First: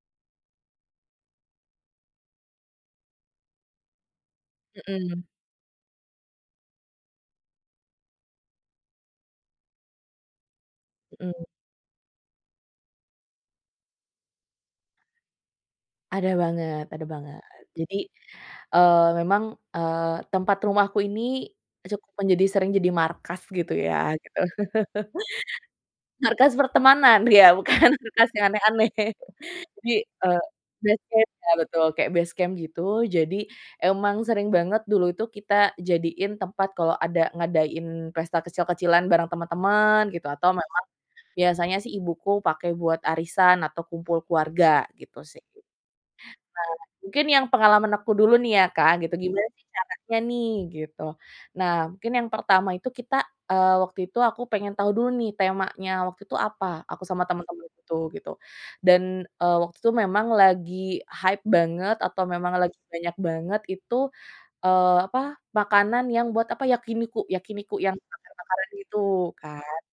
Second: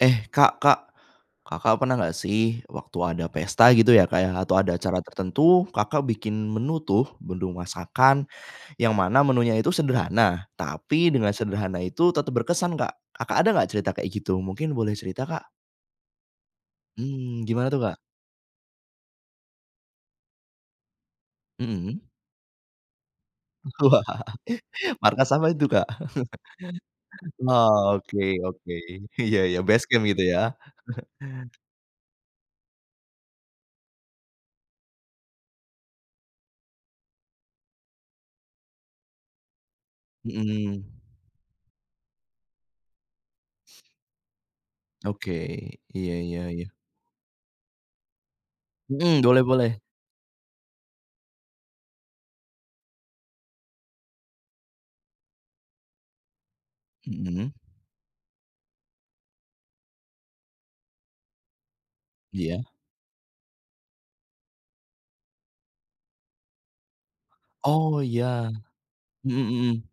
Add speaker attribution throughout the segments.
Speaker 1: Eh, Kak Kak, Kakak pernah gak sih waktu ada pesta gitu ya Kak ya atau ada acara
Speaker 2: Mhm.
Speaker 1: tertentu Kakak bikin menu tuh bendung masakan, yang mana menunya itu sederhana tapi dengan
Speaker 2: Mhm.
Speaker 1: sederhana itu tetep berkesan Kak Kakak ada gak cerita kayak gitu mungkin boleh cerita, Kak?
Speaker 2: Ada banget ada banget
Speaker 1: Mmm, gimana tuh,
Speaker 2: jadi,
Speaker 1: Kak?
Speaker 2: eee, memang, eee, tempat rumahku ini,
Speaker 1: Mhm.
Speaker 2: cukup menjadi sering jadi markas gitu ya gitu,
Speaker 1: Markas apa itu Kak?
Speaker 2: markas pertemanan ya bukan
Speaker 1: Oke
Speaker 2: markas yang
Speaker 1: oke
Speaker 2: aneh-aneh
Speaker 1: iya ya
Speaker 2: jadi,
Speaker 1: basecamp gitu ya?
Speaker 2: eee, basecamp ya betul kayak basecamp gitu jadi, emang sering banget dulu itu kita jadiin tempat kalau ada ngadain pesta kecil-kecilan bareng teman-teman gitu atau memang,
Speaker 1: Mhm.
Speaker 2: biasanya sih ibuku pakai buat arisan atau kumpul keluarga gitu
Speaker 1: Oke
Speaker 2: sih,
Speaker 1: iya iya iya.
Speaker 2: nah mungkin yang pengalaman aku dulu nih ya Kak gitu
Speaker 1: Mhm, boleh
Speaker 2: gimana sih
Speaker 1: boleh.
Speaker 2: caranya nih gitu, nah mungkin yang pertama itu kita, eee, waktu itu aku pengen tahu dulu nih temanya waktu itu apa aku sama
Speaker 1: Mhm.
Speaker 2: temen-temen itu gitu dan, eee, waktu itu memang lagi hype banget atau memang
Speaker 1: Iya.
Speaker 2: lagi banyak banget itu, eee, apa makanan yang buat apa yakiniku yakiniku yang
Speaker 1: Oh ya,
Speaker 2: bakar-bakaran gitu
Speaker 1: mhm
Speaker 2: kan,
Speaker 1: mhm.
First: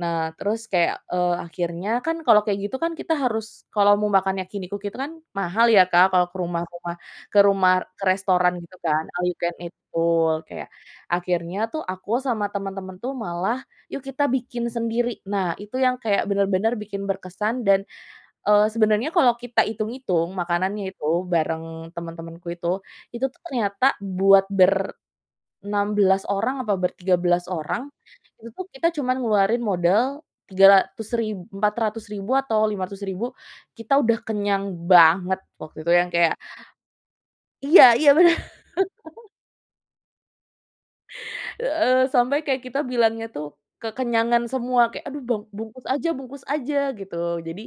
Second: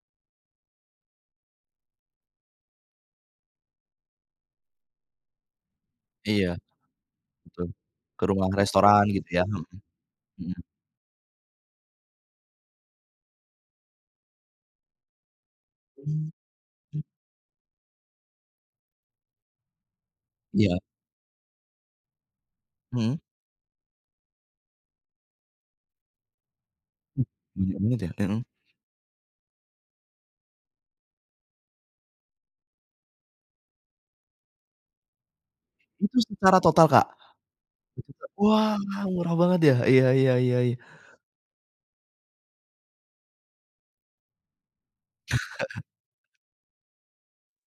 Speaker 2: nah terus kayak, eee, akhirnya kan kalau kayak gitu kan kita harus kalau mau makan yakiniku gitu kan mahal ya Kak kalau ke
Speaker 1: Iya,
Speaker 2: rumah-rumah ke
Speaker 1: betul
Speaker 2: rumah ke
Speaker 1: ke rumah
Speaker 2: restoran gitu
Speaker 1: restoran
Speaker 2: kan All
Speaker 1: gitu
Speaker 2: You
Speaker 1: ya,
Speaker 2: Can
Speaker 1: mhm,
Speaker 2: Eat betul
Speaker 1: mhm.
Speaker 2: kayak akhirnya tuh aku sama temen-temen tuh malah yuk kita bikin sendiri nah itu yang kayak
Speaker 1: Mmm,
Speaker 2: bener-bener
Speaker 1: m
Speaker 2: bikin berkesan dan, eee, sebenarnya kalau kita hitung-hitung
Speaker 1: Iya.
Speaker 2: makanannya itu bareng teman-temanku itu
Speaker 1: Mhm.
Speaker 2: itu tuh ternyata buat ber, 16 orang atau ber 13
Speaker 1: Banyak
Speaker 2: orang
Speaker 1: banget ya? mhm.
Speaker 2: itu tuh kita cuman ngeluarin modal Rp300.000 Rp400.000 atau Rp500.000 ribu kita udah kenyang banget waktu itu yang
Speaker 1: Itu
Speaker 2: kayak.
Speaker 1: secara total Kak?
Speaker 2: Iya iya bener.
Speaker 1: Wah murah banget ya iya iya iya.
Speaker 2: Eee, sampai kayak kita bilangnya tuh kekenyangan semua kayak aduh bang bungkus aja bungkus aja gitu jadi,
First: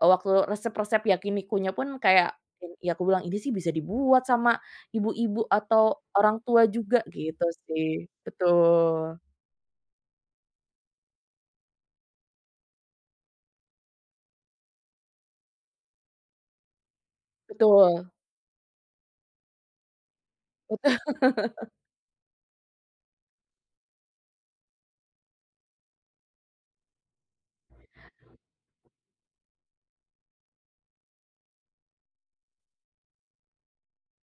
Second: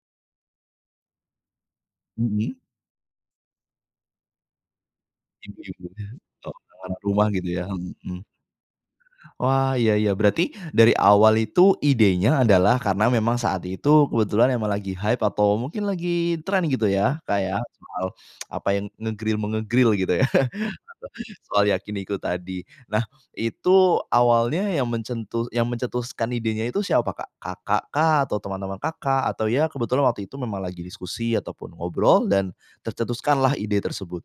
Speaker 2: eee, waktu resep-resep yakinikunya pun kayak,
Speaker 1: Mhm.
Speaker 2: ya aku bilang ini sih bisa dibuat sama ibu-ibu
Speaker 1: Iya
Speaker 2: atau orang tua
Speaker 1: orang-orang
Speaker 2: juga
Speaker 1: rumah
Speaker 2: gitu
Speaker 1: gitu ya,
Speaker 2: sih
Speaker 1: mhm.
Speaker 2: betul.
Speaker 1: Wah iya iya berarti dari awal itu idenya adalah karena memang saat itu kebetulan emang lagi hype atau mungkin lagi trend gitu ya Kak ya soal
Speaker 2: Betul.
Speaker 1: apa yang nge-grill-menge-grill gitu ya soal yakiniku tadi nah itu awalnya yang mencetus yang mencetuskan idenya itu siapa Kak? Kakak kah? Atau teman-teman Kakak? Atau ya kebetulan waktu itu memang lagi diskusi ataupun ngobrol dan, tercetuskanlah ide tersebut.